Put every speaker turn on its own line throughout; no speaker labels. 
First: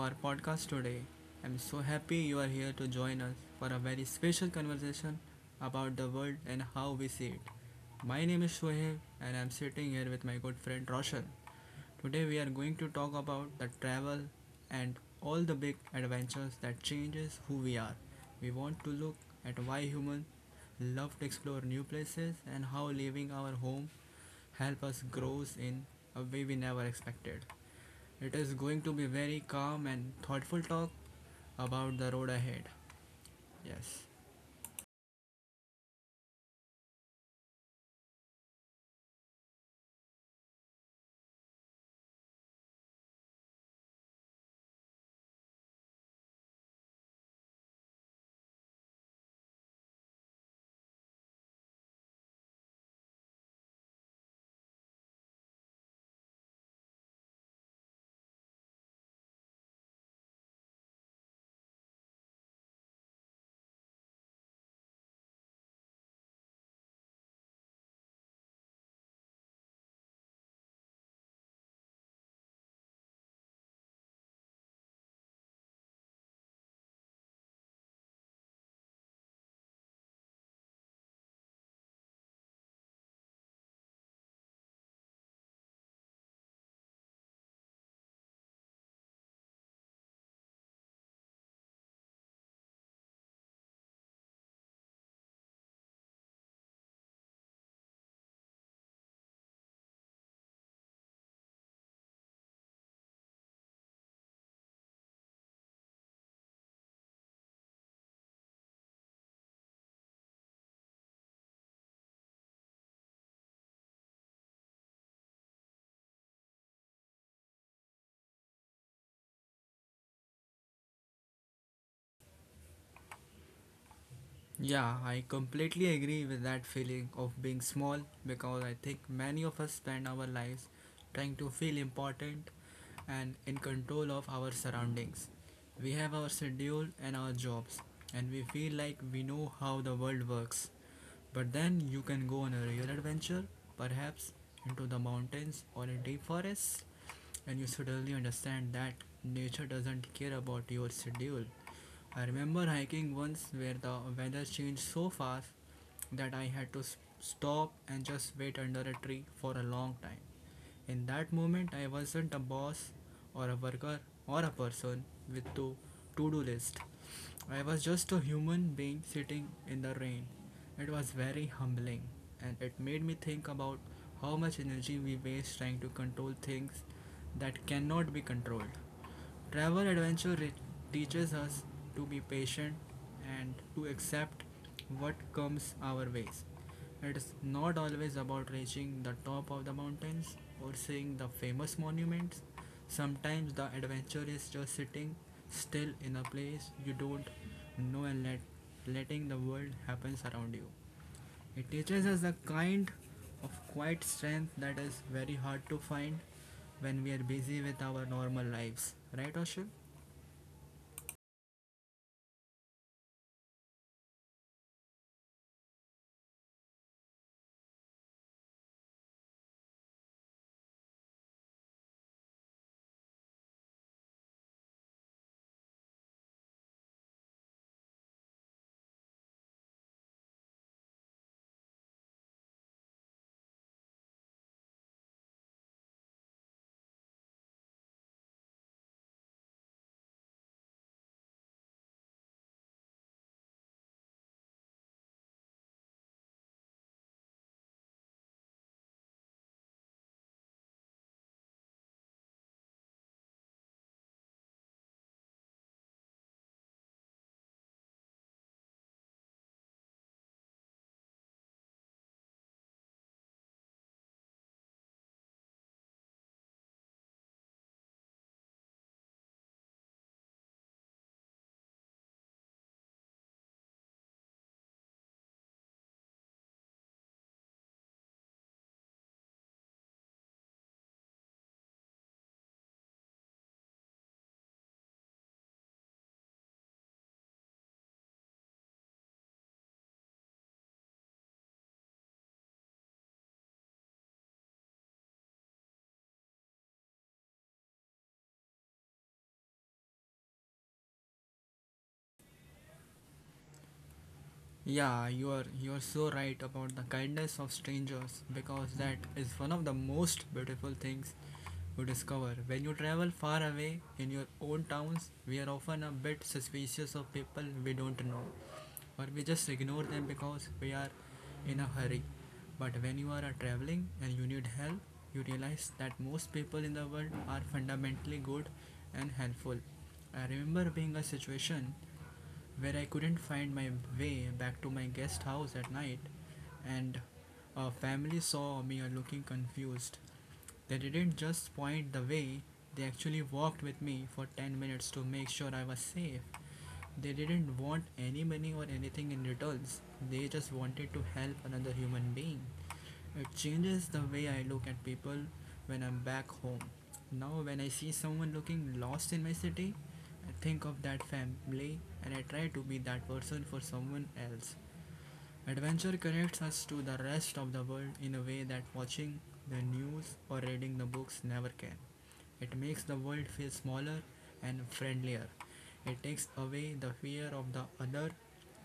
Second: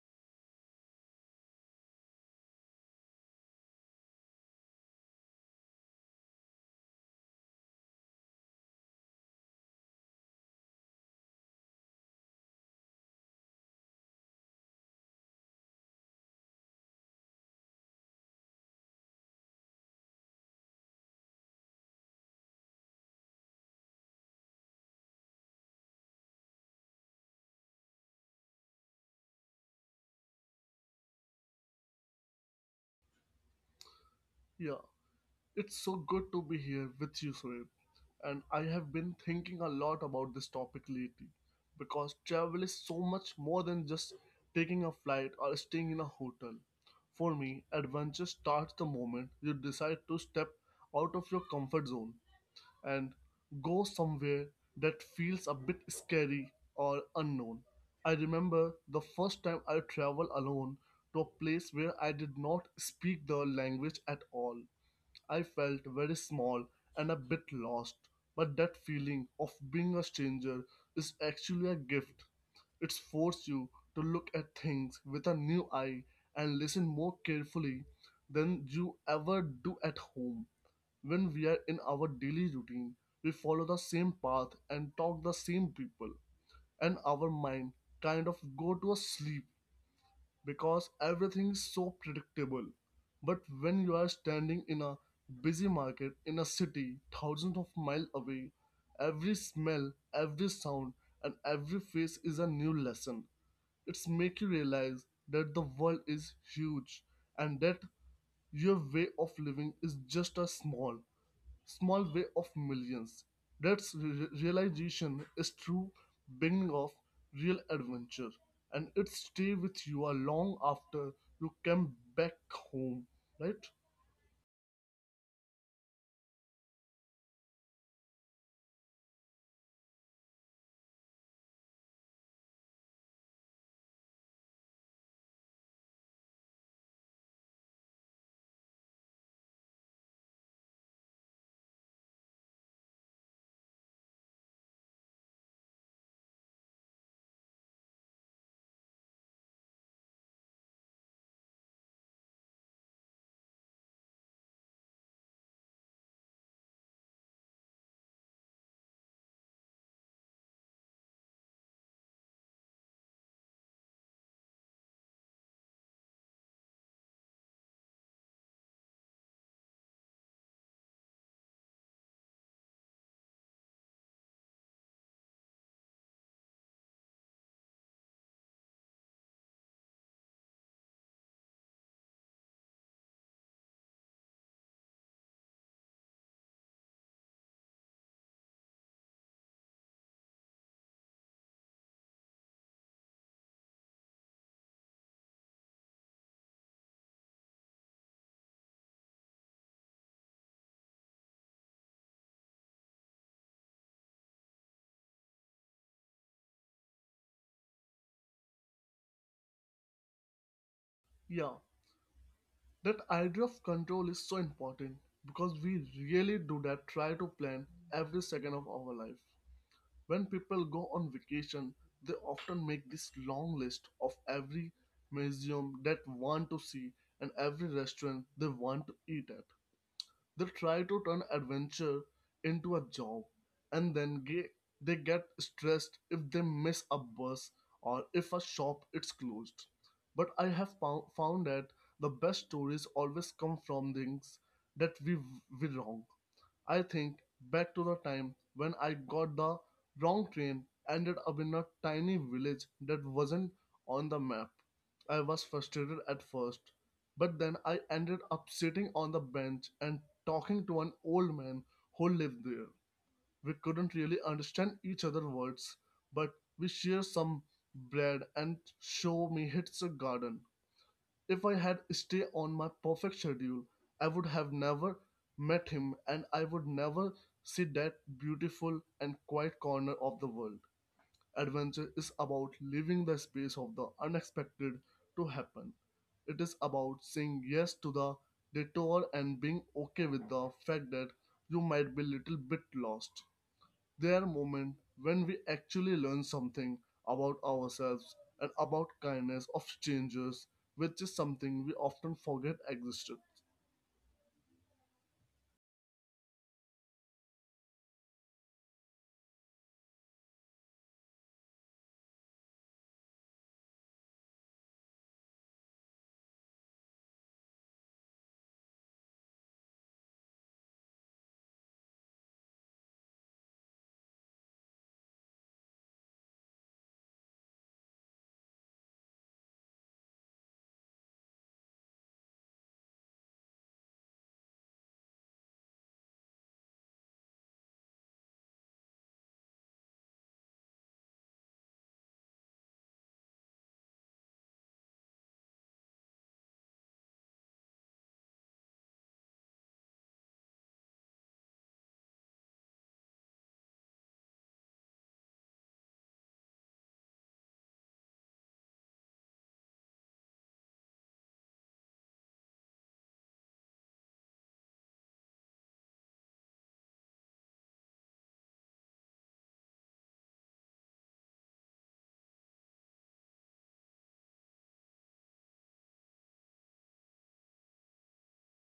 our podcast today. I'm so happy you are here to join us for a very special conversation about the world and how we see it. My name is Shoaib and I'm sitting here with my good friend Roshan. Today we are going to talk about the travel and all the big adventures that changes who we are. We want to look at why humans love to explore new places and how leaving our home help us grow in a way we never expected. It is going to be very calm and thoughtful talk about the road ahead. Yes.
Yeah, it's so good to be here with you, Soeb. And I have been thinking a lot about this topic lately because travel is so much more than just taking a flight or staying in a hotel. For me, adventure starts the moment you decide to step out of your comfort zone and go somewhere that feels a bit scary or unknown. I remember the first time I traveled alone to a place where I did not speak the language at all. I felt very small and a bit lost, but that feeling of being a stranger is actually a gift. It forces you to look at things with a new eye and listen more carefully than you ever do at home. When we are in our daily routine, we follow the same path and talk the same people, and our mind kind of go to a sleep because everything's so predictable. But when you are standing in a busy market in a city thousands of miles away, every smell, every sound, and every face is a new lesson. It's make you realize that the world is huge and that your way of living is just a small way of millions. That realization is true beginning of real adventure, and it stay with you a long after you came back home, right?
Yeah, I completely agree with that feeling of being small because I think many of us spend our lives trying to feel important and in control of our surroundings. We have our schedule and our jobs, and we feel like we know how the world works. But then you can go on a real adventure, perhaps into the mountains or a deep forest, and you suddenly understand that nature doesn't care about your schedule. I remember hiking once where the weather changed so fast that I had to stop and just wait under a tree for a long time. In that moment, I wasn't a boss or a worker or a person with to do list. I was just a human being sitting in the rain. It was very humbling and it made me think about how much energy we waste trying to control things that cannot be controlled. Travel adventure teaches us to be patient and to accept what comes our ways. It is not always about reaching the top of the mountains or seeing the famous monuments. Sometimes the adventure is just sitting still in a place you don't know and letting the world happens around you. It teaches us the kind of quiet strength that is very hard to find when we are busy with our normal lives. Right, Oshul?
Yeah, that idea of control is so important because we really do that try to plan every second of our life. When people go on vacation, they often make this long list of every museum that want to see and every restaurant they want to eat at. They try to turn adventure into a job, and then they get stressed if they miss a bus or if a shop is closed. But I have found that the best stories always come from things that we were wrong. I think back to the time when I got the wrong train, ended up in a tiny village that wasn't on the map. I was frustrated at first, but then I ended up sitting on the bench and talking to an old man who lived there. We couldn't really understand each other words, but we shared some bread and show me hits a garden. If I had stayed on my perfect schedule, I would have never met him, and I would never see that beautiful and quiet corner of the world. Adventure is about leaving the space of the unexpected to happen. It is about saying yes to the detour and being okay with the fact that you might be a little bit lost. They are moments when we actually learn something about ourselves and about kindness of strangers, which is something we often forget existed.
Yeah, you are so right about the kindness of strangers because that is one of the most beautiful things you discover. When you travel far away in your own towns, we are often a bit suspicious of people we don't know or we just ignore them because we are in a hurry. But when you are traveling and you need help, you realize that most people in the world are fundamentally good and helpful. I remember being a situation where I couldn't find my way back to my guest house at night, and a family saw me looking confused. They didn't just point the way, they actually walked with me for 10 minutes to make sure I was safe. They didn't want any money or anything in returns, they just wanted to help another human being. It changes the way I look at people when I'm back home. Now, when I see someone looking lost in my city, I think of that family and I try to be that person for someone else. Adventure connects us to the rest of the world in a way that watching the news or reading the books never can. It makes the world feel smaller and friendlier. It takes away the fear of the other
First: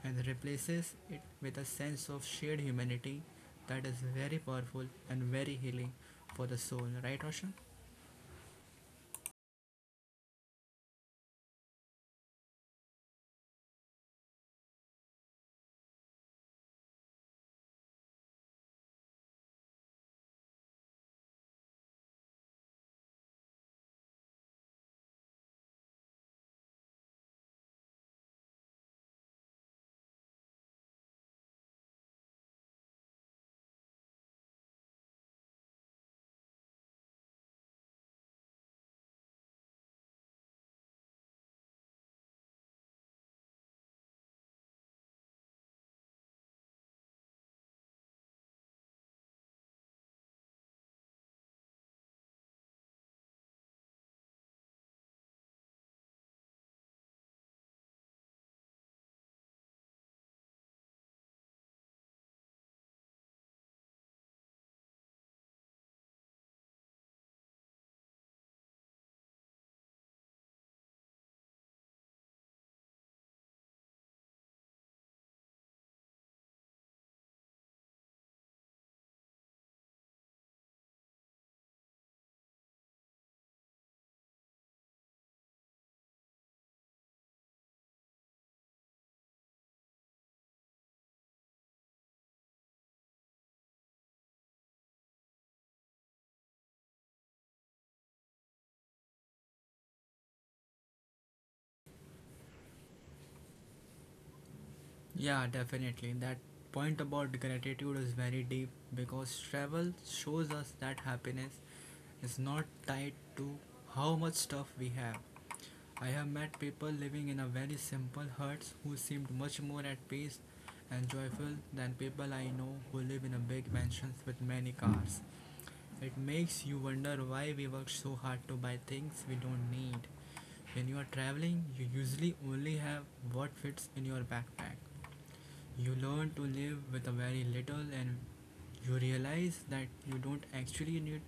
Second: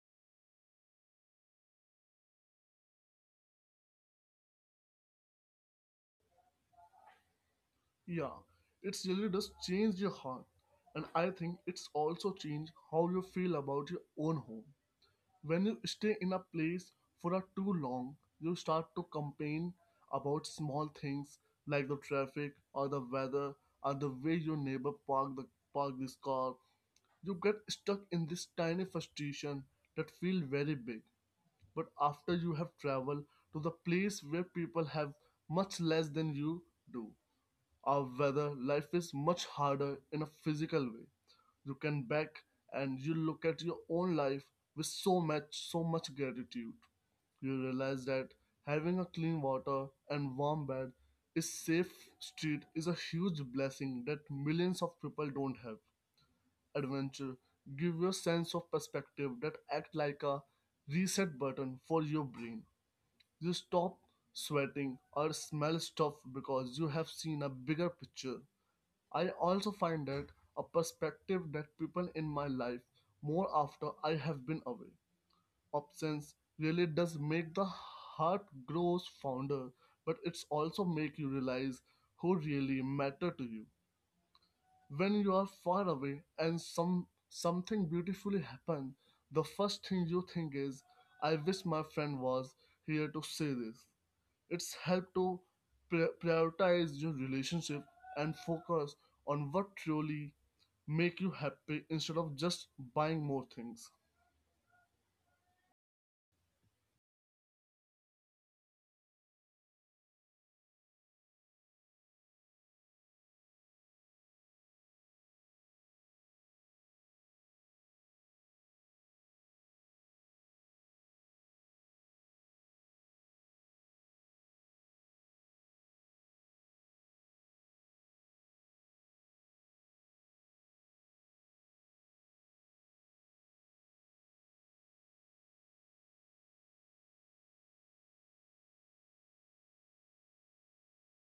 and replaces it with a sense of shared humanity that is very powerful and very healing for the soul, right, Roshan?
Yeah, it really does change your heart, and I think it's also changed how you feel about your own home. When you stay in a place for a too long, you start to complain about small things like the traffic or the weather or the way your neighbor parked his car. You get stuck in this tiny frustration that feel very big. But after you have traveled to the place where people have much less than you do, or whether life is much harder in a physical way, you can back and you look at your own life with so much, so much gratitude. You realize that having a clean water and warm bed is safe street is a huge blessing that millions of people don't have. Adventure give you a sense of perspective that act like a reset button for your brain. You stop sweating or smell stuff because you have seen a bigger picture. I also find that a perspective that people in my life more after I have been away. Absence really does make the heart grows fonder, but it's also make you realize who really matter to you. When you are far away and something beautifully happens, the first thing you think is, I wish my friend was here to see this. It's helped to prioritize your relationship and focus on what truly make you happy instead of just buying more things.
Yeah, definitely. That point about gratitude is very deep because travel shows us that happiness is not tied to how much stuff we have. I have met people living in a very simple huts who seemed much more at peace and joyful than people I know who live in a big mansions with many cars. It makes you wonder why we work so hard to buy things we don't need. When you are traveling, you usually only have what fits in your backpack. You learn to live with a very little, and you realize that you don't actually need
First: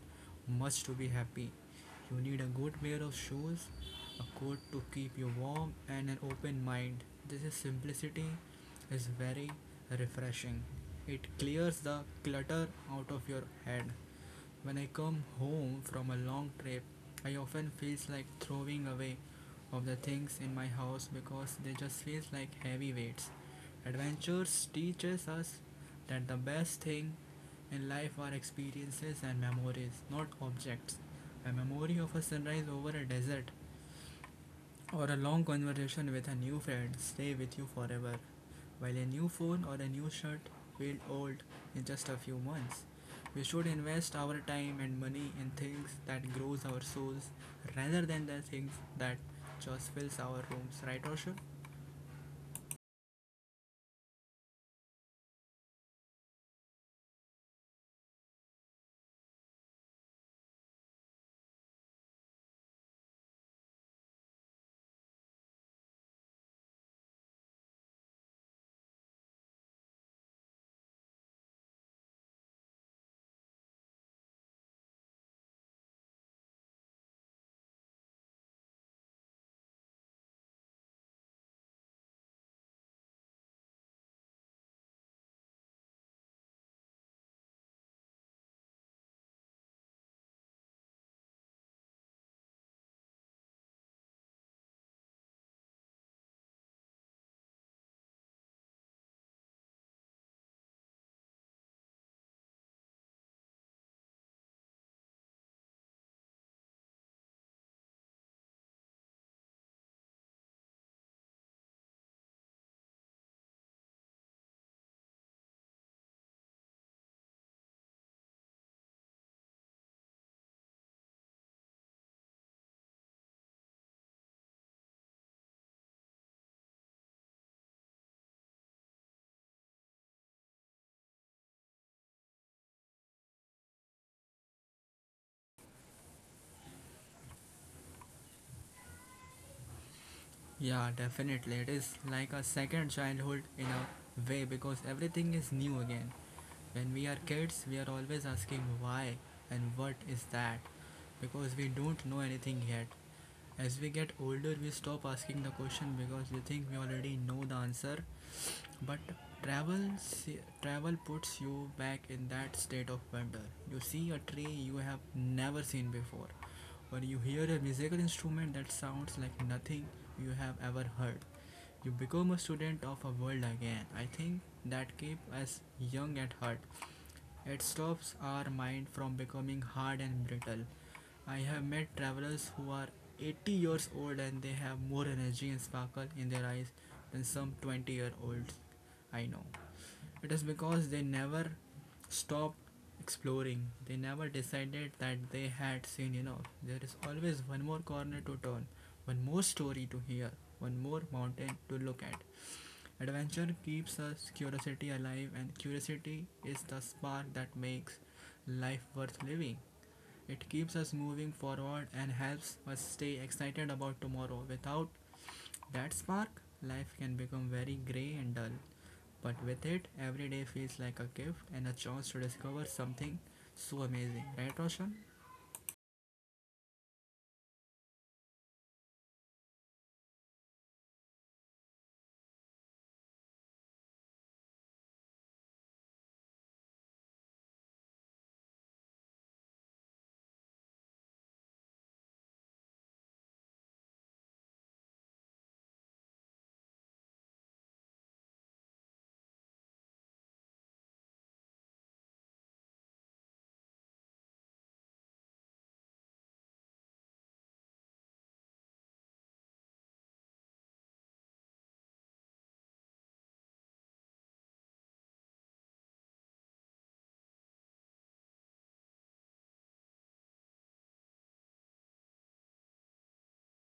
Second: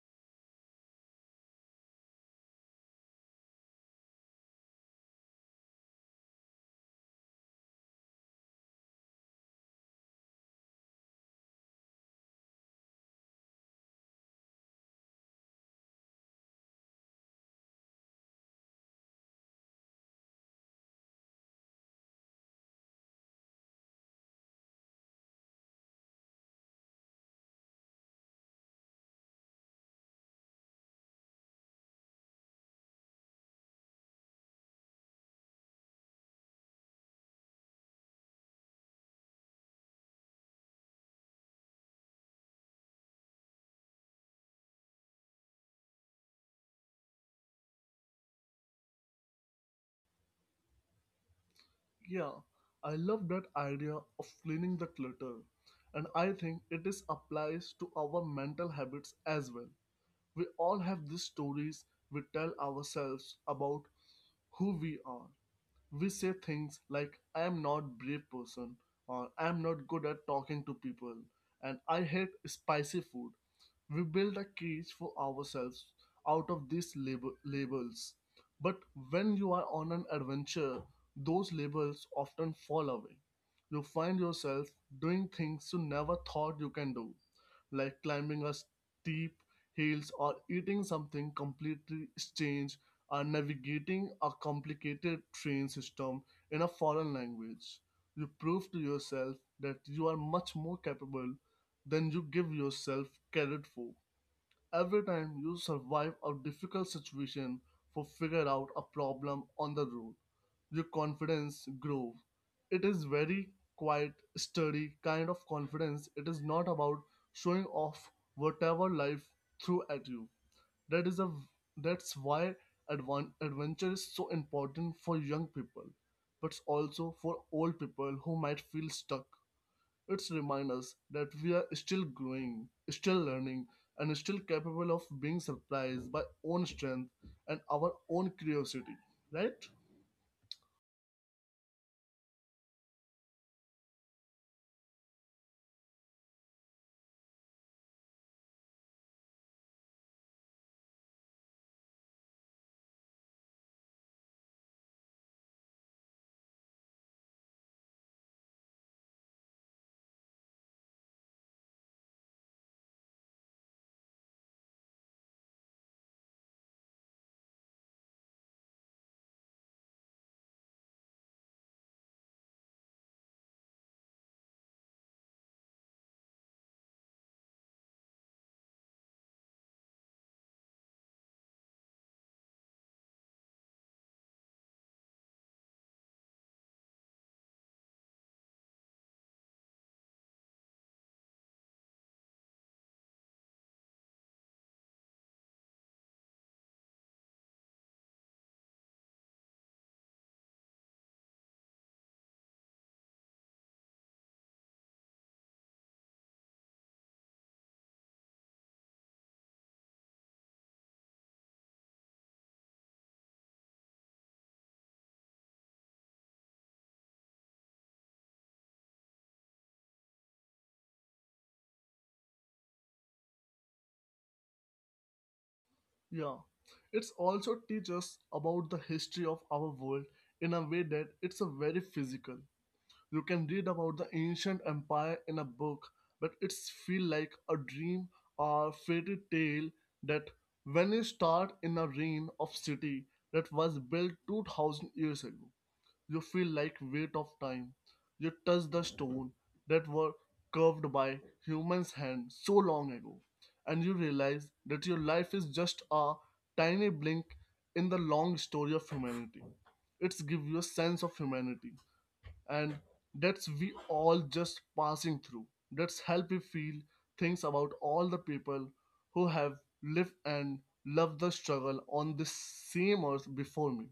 much to be happy. You need a good pair of shoes, a coat to keep you warm, and an open mind. This is simplicity is very refreshing. It clears the clutter out of your head. When I come home from a long trip, I often feel like throwing away of the things in my house because they just feel like heavy weights. Adventures teaches us that the best thing in life are experiences and memories, not objects. A memory of a sunrise over a desert or a long conversation with a new friend stay with you forever. While a new phone or a new shirt will old in just a few months, we should invest our time and money in things that grows our souls rather than the things that just fills our rooms, right Oshu?
Yeah, I love that idea of cleaning the clutter, and I think it is applies to our mental habits as well. We all have these stories we tell ourselves about who we are. We say things like, I am not brave person, or I am not good at talking to people, and I hate spicy food. We build a cage for ourselves out of these labels. But when you are on an adventure, those labels often fall away. You find yourself doing things you never thought you can do, like climbing a steep hills or eating something completely strange are navigating a complicated train system in a foreign language. You prove to yourself that you are much more capable than you give yourself credit for. Every time you survive a difficult situation for figure out a problem on the road, your confidence grows. It is very quiet, sturdy kind of confidence. It is not about showing off whatever life threw at you. That is a that's why adventure is so important for young people, but also for old people who might feel stuck. It's remind us that we are still growing, still learning, and still capable of being surprised by own strength and our own curiosity. Right?
Yeah, definitely. It is like a second childhood in a way because everything is new again. When we are kids, we are always asking why and what is that because we don't know anything yet. As we get older, we stop asking the question because we think we already know the answer. But travel puts you back in that state of wonder. You see a tree you have never seen before, or you hear a musical instrument that sounds like nothing you have ever heard. You become a student of a world again. I think that keeps us young at heart. It stops our mind from becoming hard and brittle. I have met travelers who are 80 years old and they have more energy and sparkle in their eyes than some 20-year-olds I know. It is because they never stopped exploring. They never decided that they had seen enough. There is always one more corner to turn, one more story to hear, one more mountain to look at. Adventure keeps us curiosity alive, and curiosity is the spark that makes life worth living. It keeps us moving forward and helps us stay excited about tomorrow. Without that spark, life can become very grey and dull. But with it, every day feels like a gift and a chance to discover something so amazing, right, Roshan?
Yeah. It's also teach us about the history of our world in a way that it's a very physical. You can read about the ancient empire in a book, but it's feel like a dream or fairy tale that when you start in a reign of city that was built 2000 years ago, you feel like weight of time. You touch the stone that were carved by humans' hands so long ago, and you realize that your life is just a tiny blink in the long story of humanity. It's give you a sense of humanity, and that's we all just passing through. That's help you feel things about all the people who have lived and loved the struggle on this same earth before me.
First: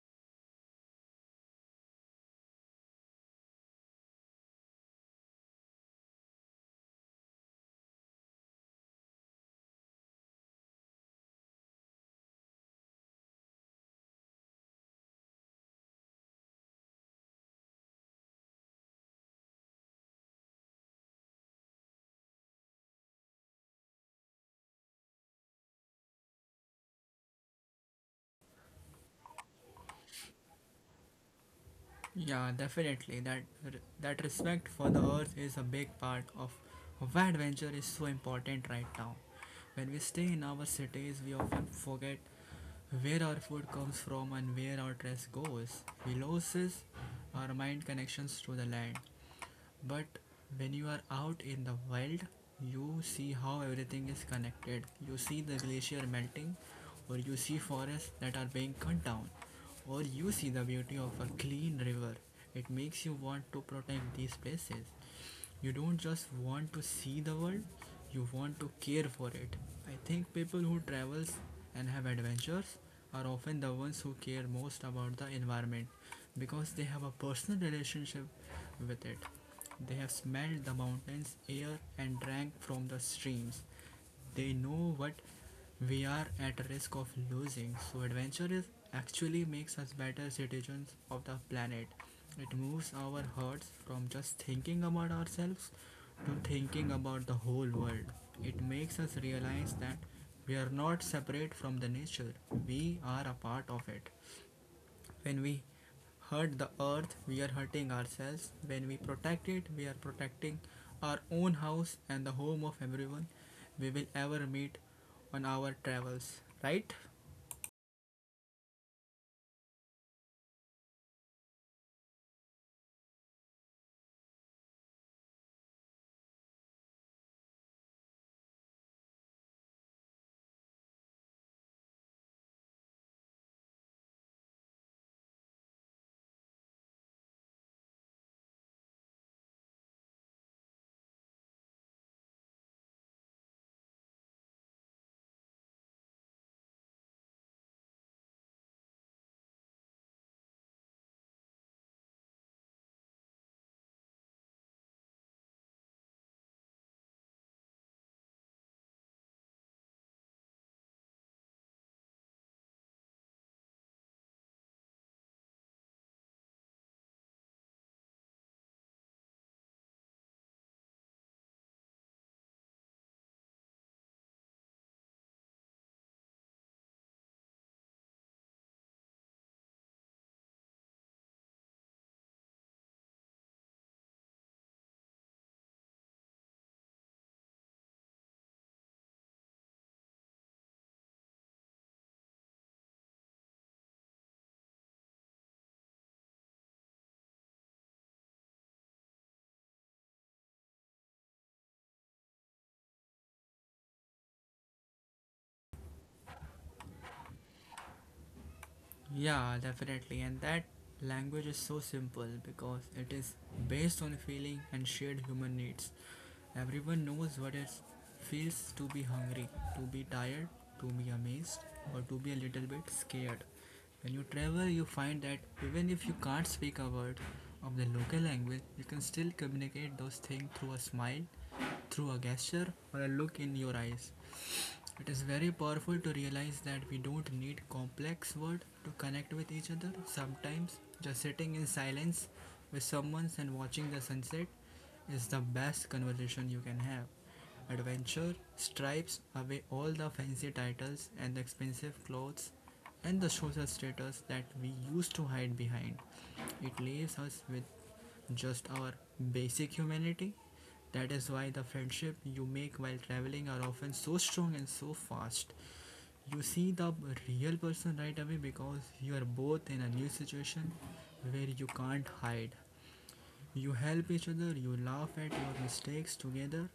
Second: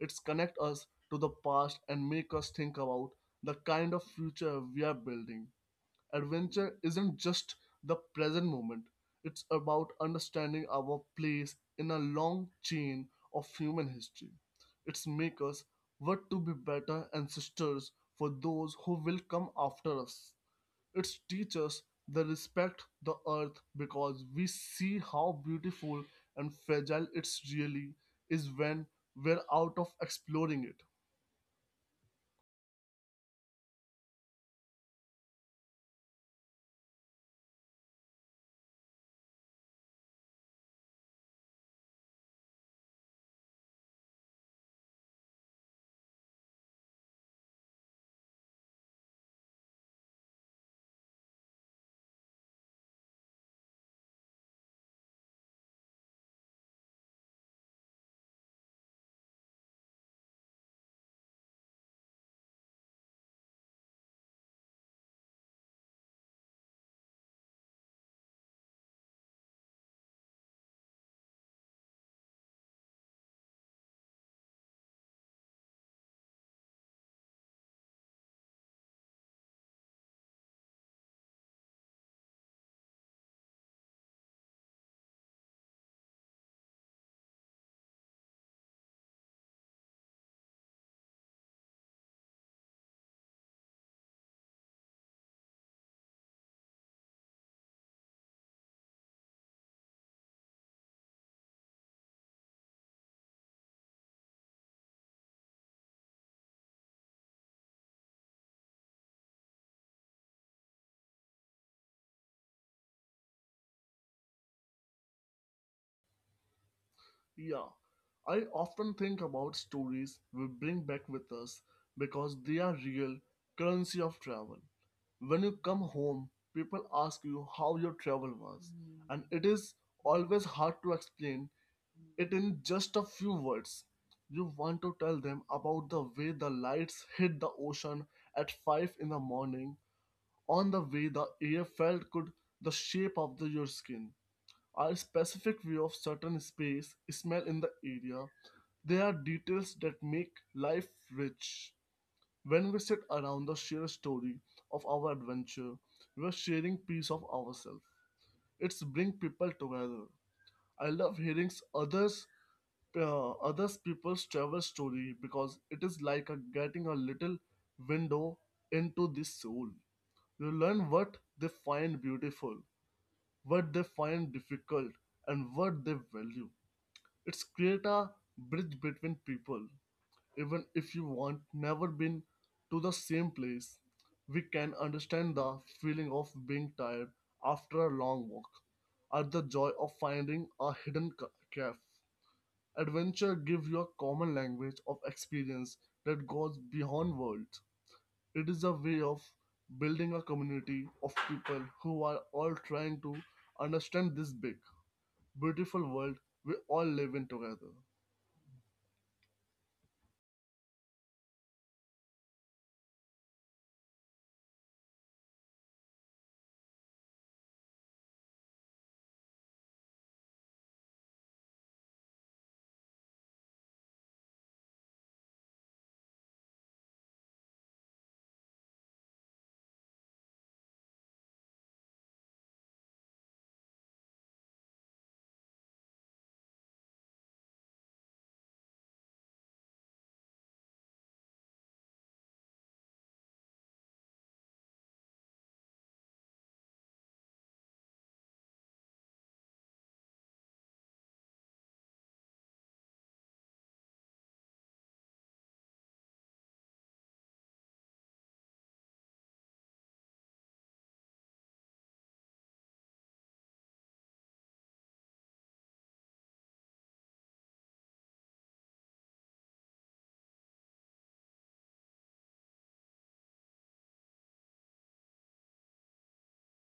It's connect us to the past and make us think about the kind of future we are building. Adventure isn't just the present moment, it's about understanding our place in a long chain of human history. It's make us what to be better ancestors for those who will come after us. It's teach us the respect the earth because we see how beautiful and fragile it's really is when we're out of exploring it.
Yeah, definitely. That respect for the earth is a big part of why adventure is so important right now. When we stay in our cities, we often forget where our food comes from and where our dress goes. We lose our mind connections to the land. But when you are out in the wild, you see how everything is connected. You see the glacier melting, or you see forests that are being cut down, or you see the beauty of a clean river. It makes you want to protect these places. You don't just want to see the world, you want to care for it. I think people who travels and have adventures are often the ones who care most about the environment because they have a personal relationship with it. They have smelled the mountains, air and drank from the streams. They know what we are at risk of losing. So, adventure is actually makes us better citizens of the planet. It moves our hearts from just thinking about ourselves to thinking about the whole world. It makes us realize that we are not separate from the nature, we are a part of it. When we hurt the earth, we are hurting ourselves. When we protect it, we are protecting our own house and the home of everyone we will ever meet on our travels, right?
Yeah, I often think about stories we bring back with us because they are real currency of travel. When you come home, people ask you how your travel was, and it is always hard to explain it in just a few words. You want to tell them about the way the lights hit the ocean at 5 in the morning, on the way the air felt good, the shape of your skin, our specific view of certain space, smell in the area, they are details that make life rich. When we sit around the share story of our adventure, we're sharing piece of ourselves. It's bring people together. I love hearing others others people's travel story because it is like a getting a little window into the soul. You learn what they find beautiful, what they find difficult, and what they value. It's create a bridge between people even if you want never been to the same place. We can understand the feeling of being tired after a long walk, or the joy of finding a hidden cave. Adventure gives you a common language of experience that goes beyond words. It is a way of building a community of people who are all trying to understand this big, beautiful world we all live in together.
Yeah, definitely. And that language is so simple because it is based on feeling and shared human needs. Everyone knows what it feels to be hungry, to be tired, to be amazed, or to be a little bit scared. When you travel, you find that even if you can't speak a word of the local language, you can still communicate those things through a smile, through a gesture, or a look in your eyes. It is very powerful to realize that we don't need complex words to connect with each other. Sometimes, just sitting in silence with someone and watching the sunset is the best conversation you can have. Adventure stripes away all the fancy titles and the expensive clothes and the social status that we used to hide behind. It leaves us with just our basic humanity. That is why the friendship you make while traveling are often so strong and so fast. You see the real person right away because you are both in a new situation where you can't hide. You help each other, you laugh at your mistakes together,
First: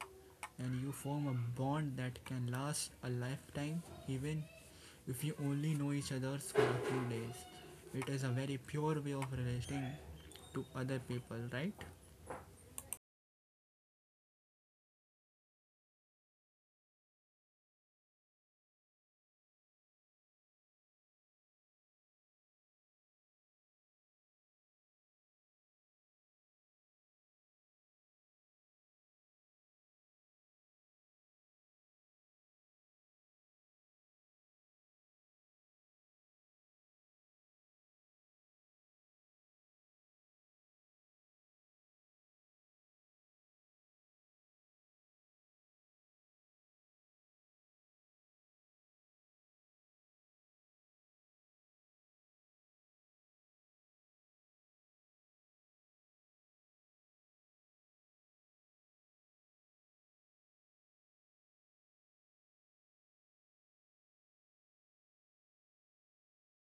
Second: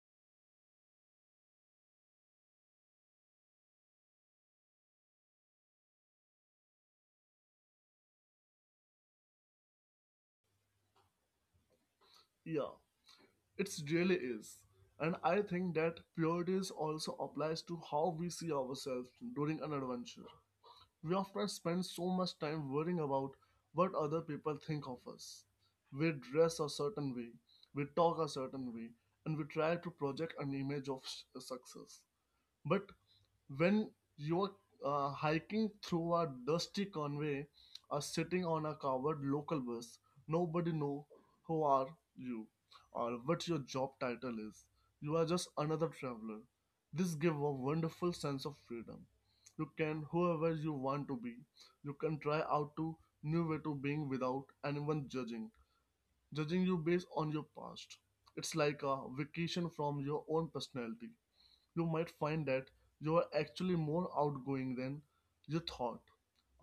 and you form a bond that can last a lifetime even if you only know each other for a few days. It is a very pure way of relating to other people, right?
Yeah. It really is. And I think that purity is also applies to how we see ourselves during an adventure. We often spend so much time worrying about what other people think of us. We dress a certain way, we talk a certain way, and we try to project an image of success. But when you're hiking through a dusty conway or sitting on a covered local bus, nobody know who are you or what your job title is. You are just another traveler. This gives a wonderful sense of freedom. You can whoever you want to be. You can try out to new way to being without anyone judging you based on your past. It's like a vacation from your own personality. You might find that you are actually more outgoing than you thought,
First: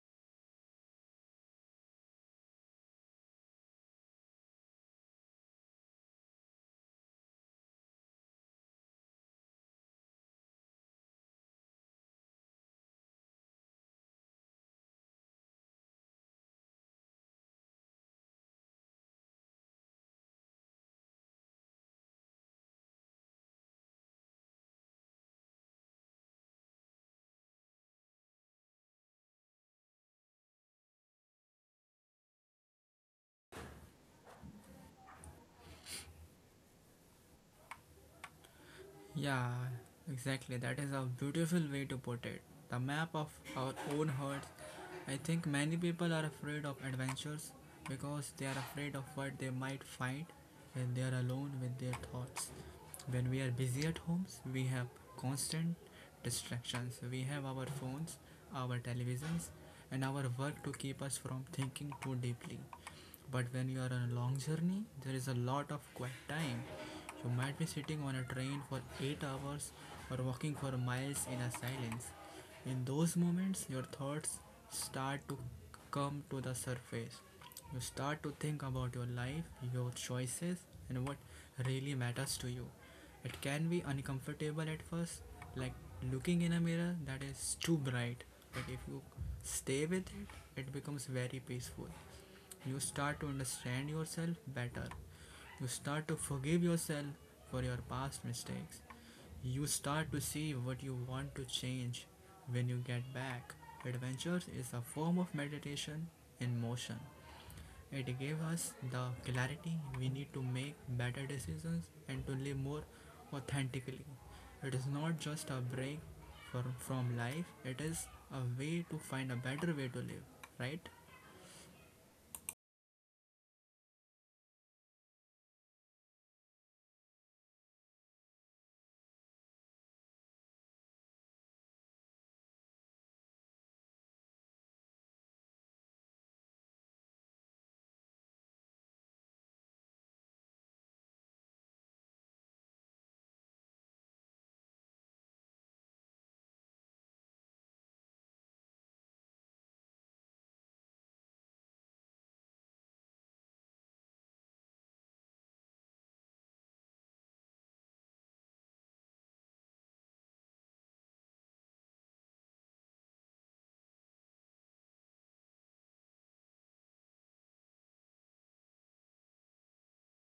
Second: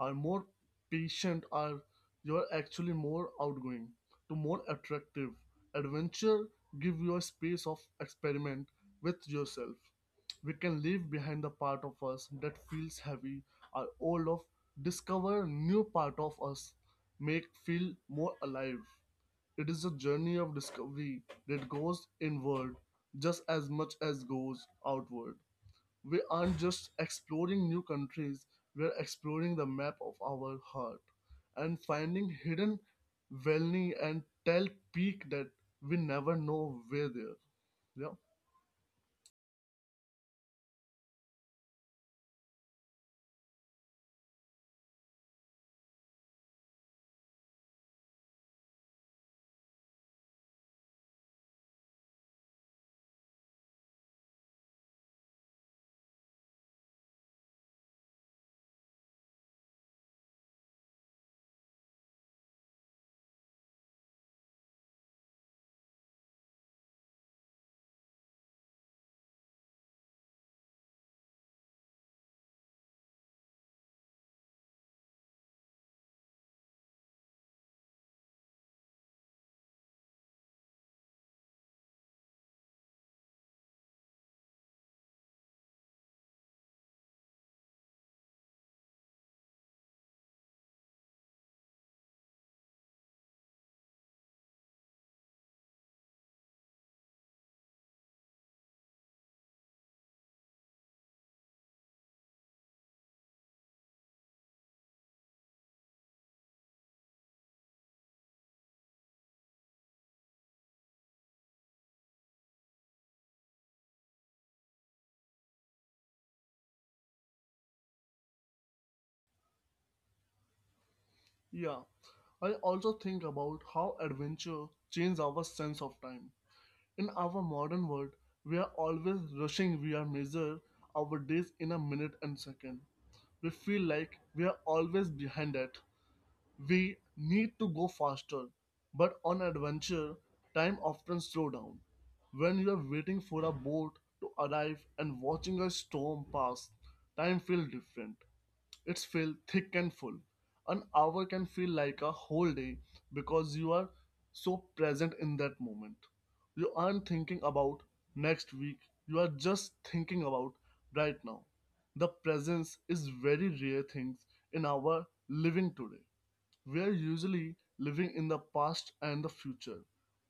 are more patient, are you are actually more outgoing, to more attractive. Adventure give you a space of experiment with yourself. We can leave behind the part of us that feels heavy or old of discover new part of us make feel more alive. It is a journey of discovery that goes inward just as much as goes outward. We aren't just exploring new countries, we're exploring the map of our heart and finding hidden valley and tall peak that we never know were there. Yeah.
Yeah, exactly. That is a beautiful way to put it. The map of our own hearts. I think many people are afraid of adventures because they are afraid of what they might find when they are alone with their thoughts. When we are busy at homes, we have constant distractions. We have our phones, our televisions, and our work to keep us from thinking too deeply. But when you are on a long journey, there is a lot of quiet time. You might be sitting on a train for 8 hours or walking for miles in a silence. In those moments, your thoughts start to come to the surface. You start to think about your life, your choices, and what really matters to you. It can be uncomfortable at first, like looking in a mirror that is too bright, but if you stay with it, it becomes very peaceful. You start to understand yourself better. You start to forgive yourself for your past mistakes. You start to see what you want to change when you get back. Adventures is a form of meditation in motion. It gave us the clarity we need to make better decisions and to live more authentically. It is not just a break from life, it is a way to find a better way to live, right?
Yeah. I also think about how adventure changes our sense of time. In our modern world, we are always rushing, we are measure our days in a minute and second. We feel like we are always behind that. We need to go faster, but on adventure time often slow down when you are waiting for a boat to arrive and watching a storm pass, time feels different. It's feel thick and full. An hour can feel like a whole day because you are so present in that moment. You aren't thinking about next week, you are just thinking about right now. The presence is very rare things in our living today. We are usually living in the past and the future,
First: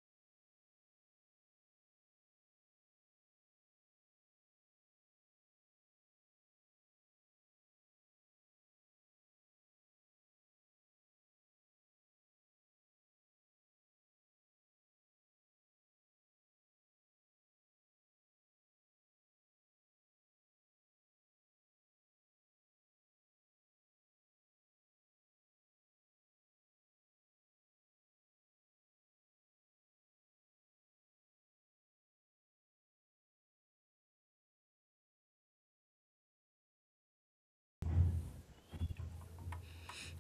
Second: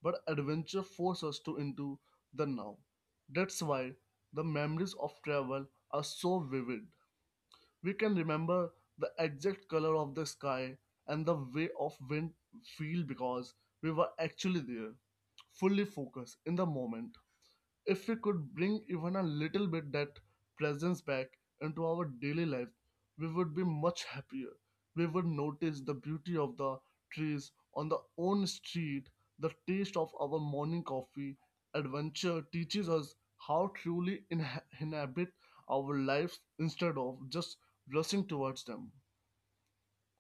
but adventure forces us to into the now. That's why the memories of travel are so vivid. We can remember the exact color of the sky and the way of wind feel because we were actually there, fully focused in the moment. If we could bring even a little bit that presence back into our daily life, we would be much happier. We would notice the beauty of the trees on the own street, the taste of our morning coffee. Adventure teaches us how truly inhabit our lives instead of just rushing towards them.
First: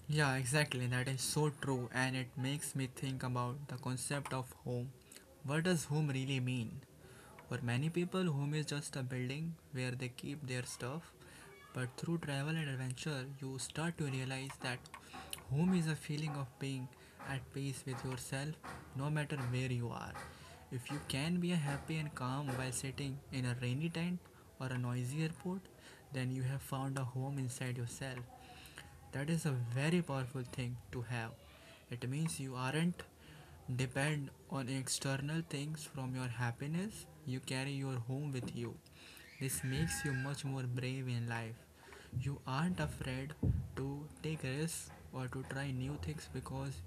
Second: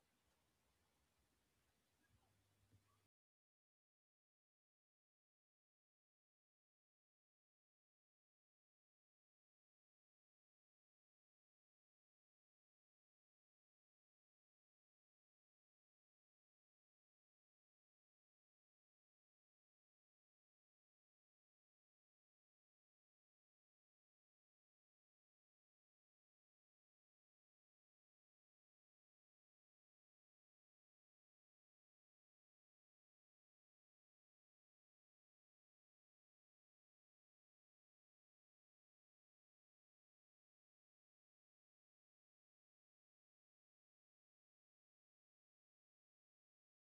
Yeah, exactly. That is so true, and it makes me think about the concept of home. What does home really mean? For many people, home is just a building where they keep their stuff. But through travel and adventure, you start to realize that home is a feeling of being at peace with yourself no matter where you are. If you can be happy and calm while sitting in a rainy tent or a noisy airport, then you have found a home inside yourself. That is a very powerful thing to have. It means you aren't depend on external things from your happiness. You carry your home with you. This makes you much more brave in life. You aren't afraid to take risks or to try new things because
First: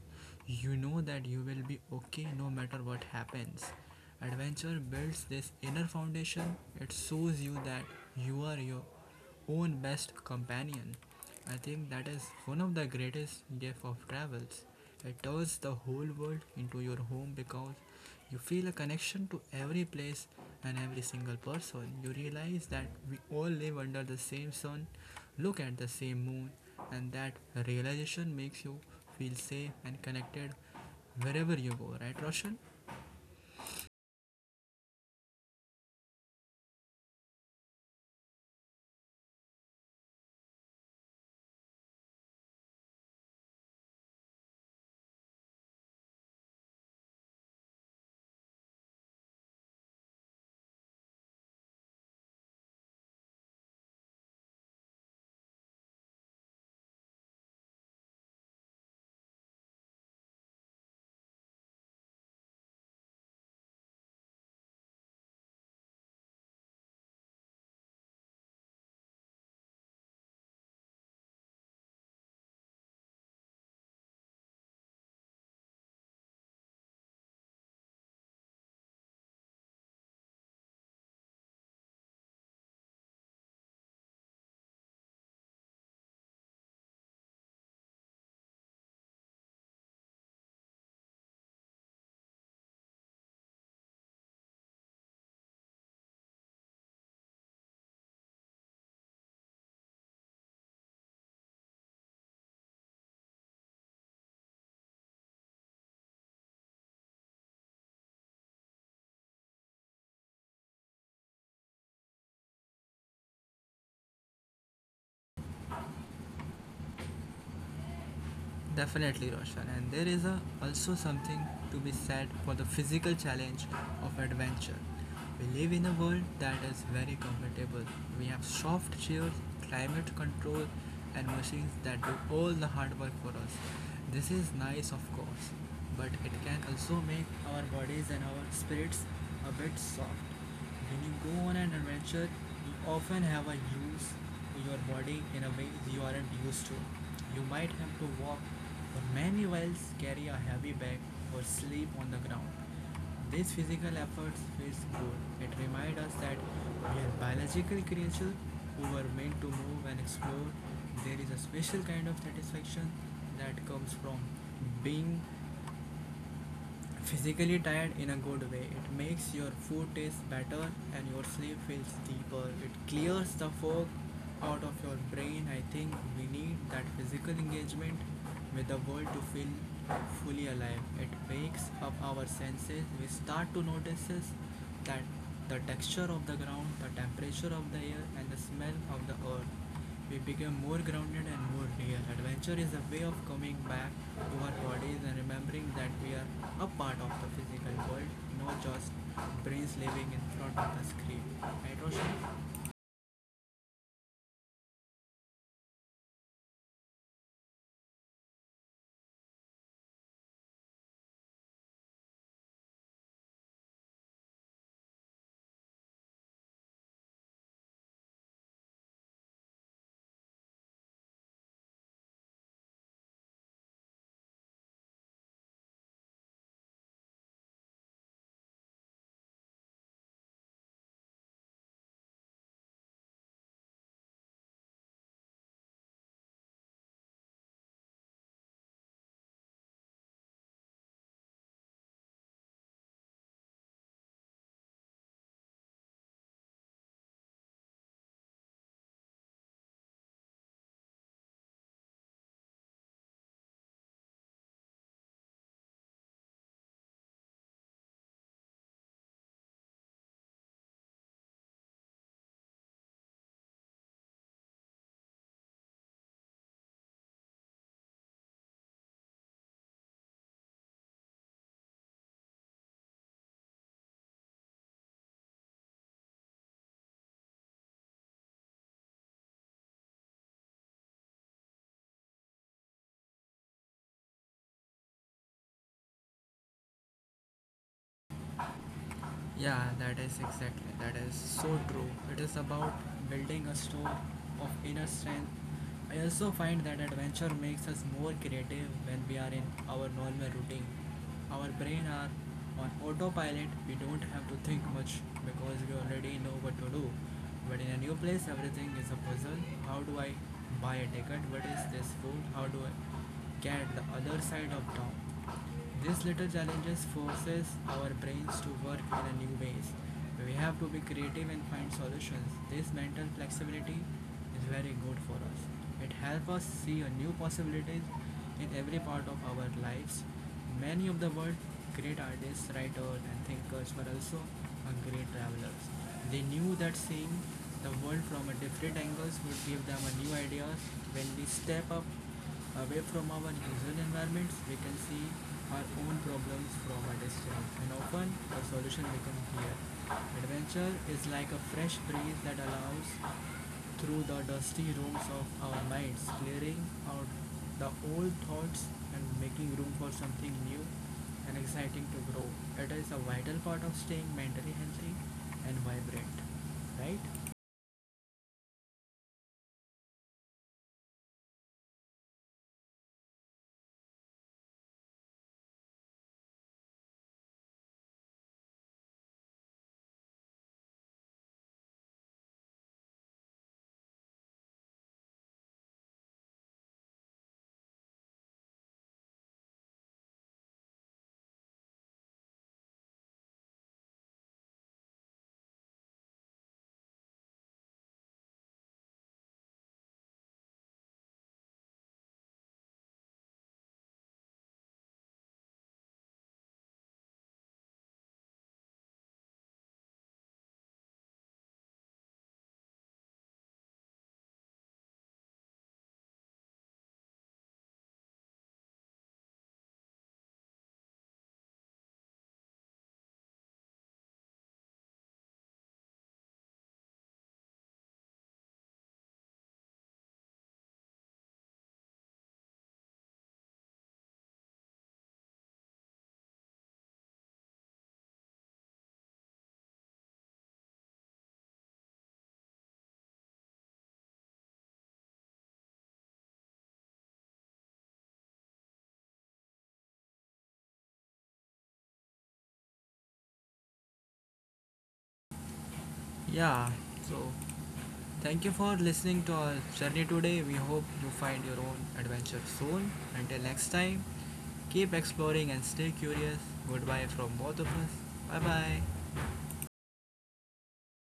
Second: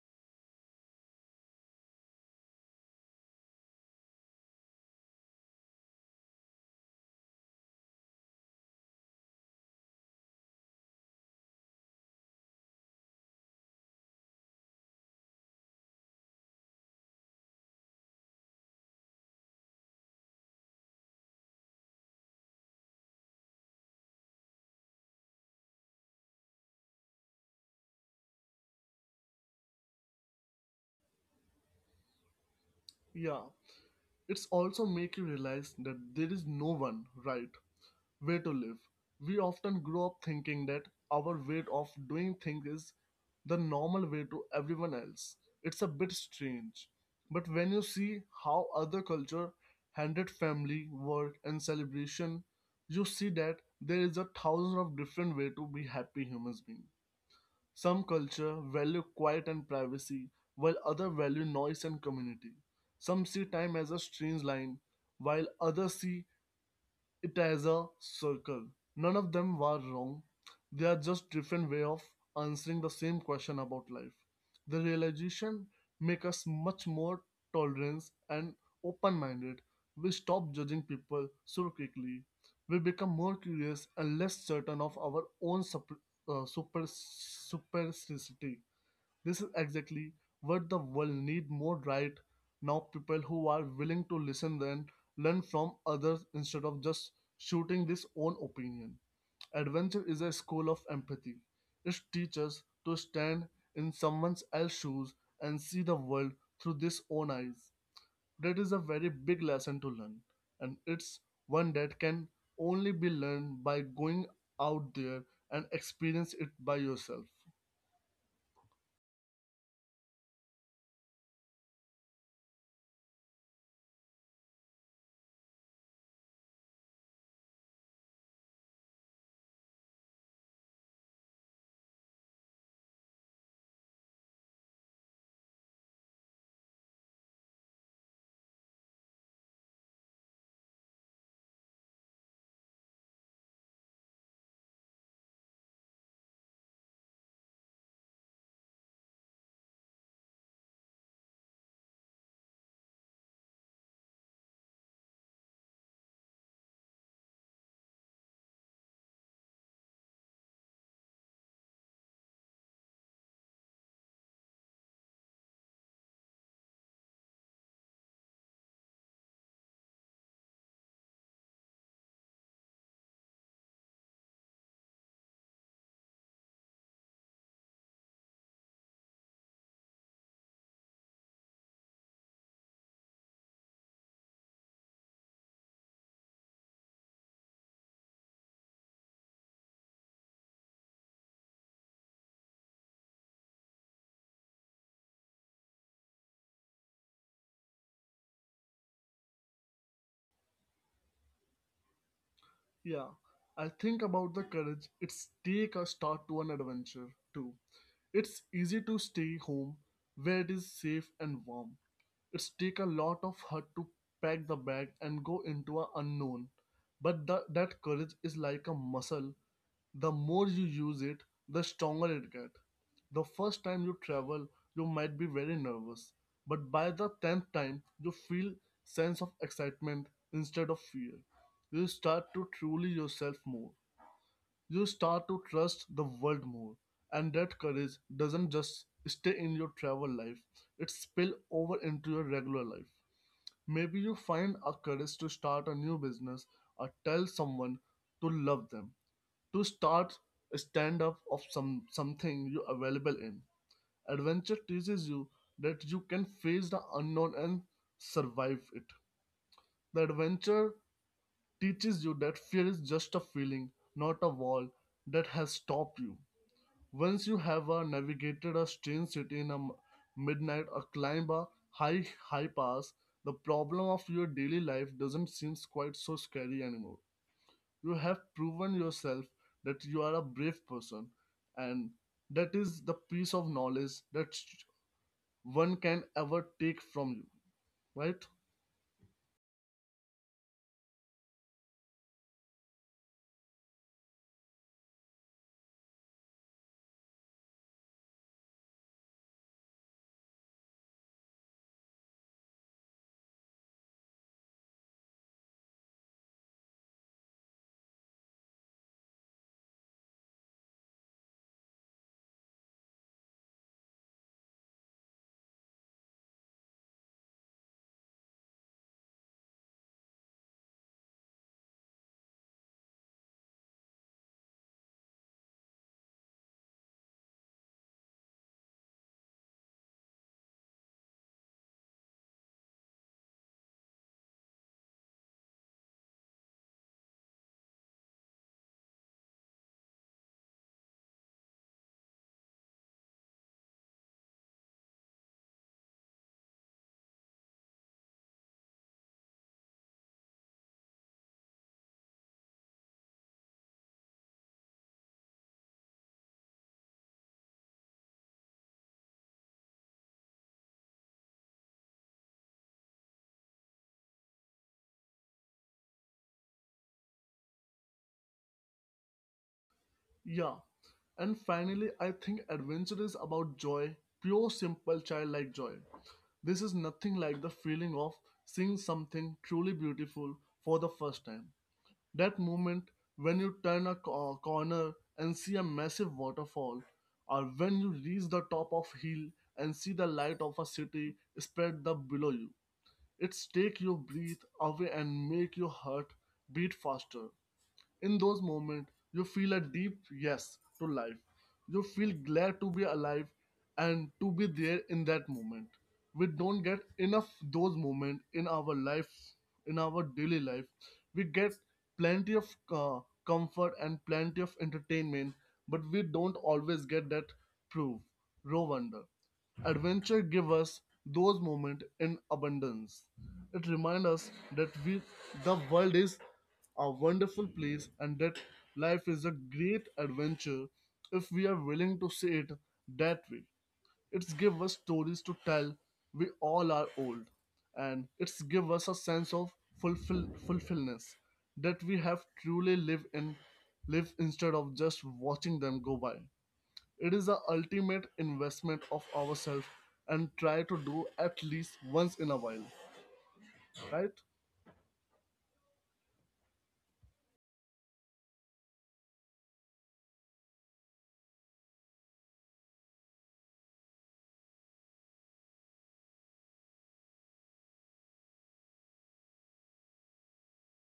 you know that you will be okay no matter what happens. Adventure builds this inner foundation. It shows you that you are your own best companion. I think that is one of the greatest gift of travels. It turns the whole world into your home because you feel a connection to every place and every single person. You realize that we all live under the same sun, look at the same moon, and that realization makes you feel safe and connected wherever you go, right, Roshan?
Yeah, it's also make you realize that there is no one right way to live. We often grow up thinking that our way of doing things is the normal way to everyone else. It's a bit strange. But when you see how other culture handled family, work and celebration, you see that there is a thousand of different way to be happy humans being. Some culture value quiet and privacy, while other value noise and community. Some see time as a strange line, while others see it as a circle. None of them were wrong. They are just different way of answering the same question about life. The realization make us much more tolerant and open-minded. We stop judging people so quickly. We become more curious and less certain of our own super supersticity. This is exactly what the world need more right now, people who are willing to listen and learn from others instead of just shooting this own opinion. Adventure is a school of empathy. It teaches to stand in someone else's shoes and see the world through this own eyes. That is a very big lesson to learn, and it's one that can only be learned by going out there and experience it by yourself.
Definitely, Roshan. And also something to be said for the physical challenge of adventure. We live in a world that is very comfortable. We have soft chairs, climate control, and machines that do all the hard work for us. This is nice, of course, but it can also make our bodies and our spirits a bit soft. When you go on an adventure, you often have a use your body in a way you aren't used to. You might have to walk many whales carry a heavy bag or sleep on the ground. This physical effort feels good. It reminds us that we are biological creatures who were meant to move and explore. There is a special kind of satisfaction that comes from being physically tired in a good way. It makes your food taste better and your sleep feels deeper. It clears the fog out of your brain. I think we need that physical engagement with the world to feel fully alive. It wakes up our senses. We start to notice that the texture of the ground, the temperature of the air, and the smell of the earth. We become more grounded and more real. Adventure is a way of coming back to our bodies and remembering that we are a part of the physical world, not just brains living in front of the screen. Right, Roshan?
Yeah, I think about the courage it's take a start to an adventure too. It's easy to stay home where it is safe and warm. It's take a lot of heart to pack the bag and go into a unknown. That courage is like a muscle. The more you use it, the stronger it gets. The first time you travel, you might be very nervous, but by the 10th time, you feel sense of excitement instead of fear. You start to truly yourself more. You start to trust the world more. And that courage doesn't just stay in your travel life, it spill over into your regular life. Maybe you find a courage to start a new business or tell someone to love them to start a stand up of some something you available in. Adventure teaches you that you can face the unknown and survive it. The adventure teaches you that fear is just a feeling, not a wall that has stopped you. Once you have navigated a strange city in a midnight or climb a high high pass, the problem of your daily life doesn't seem quite so scary anymore. You have proven yourself that you are a brave person, and that is the piece of knowledge that one can ever take from you, right?
Yeah, that is exactly. That is so true. It is about building a store of inner strength. I also find that adventure makes us more creative when we are in our normal routine. Our brain are on autopilot. We don't have to think much because we already know what to do. But in a new place, everything is a puzzle. How do I buy a ticket? What is this food? How do I get the other side of town? These little challenges forces our brains to work in a new ways. We have to be creative and find solutions. This mental flexibility is very good for us. It helps us see a new possibilities in every part of our lives. Many of the world's great artists, writers and thinkers were also great travelers. They knew that seeing the world from a different angles would give them a new ideas when we step up away from our usual environments, we can see our own problems from a distance, and often the solution becomes clear. Adventure is like a fresh breeze that allows through the dusty rooms of our minds, clearing out the old thoughts and making room for something new and exciting to grow. It is a vital part of staying mentally healthy and vibrant, right?
Yeah, and finally I think adventure is about joy, pure simple childlike joy. This is nothing like the feeling of seeing something truly beautiful for the first time. That moment when you turn a corner and see a massive waterfall, or when you reach the top of hill and see the light of a city spread the below you. It's take your breath away and make your heart beat faster. In those moments, you feel a deep yes to life. You feel glad to be alive and to be there in that moment. We don't get enough those moments in our life, in our daily life. We get plenty of comfort and plenty of entertainment, but we don't always get that proof, raw wonder. Adventure give us those moments in abundance. It reminds us that we, the world is a wonderful place and that life is a great adventure if we are willing to see it that way. It's give us stories to tell. We all are old, and it's give us a sense of fulfillness that we have truly live in live instead of just watching them go by. It is the ultimate investment of ourselves and try to do at least once in a while, right?
Yeah, so, thank you for listening to our journey today. We hope you find your own adventure soon. Until next time, keep exploring and stay curious. Goodbye from both of us. Bye bye.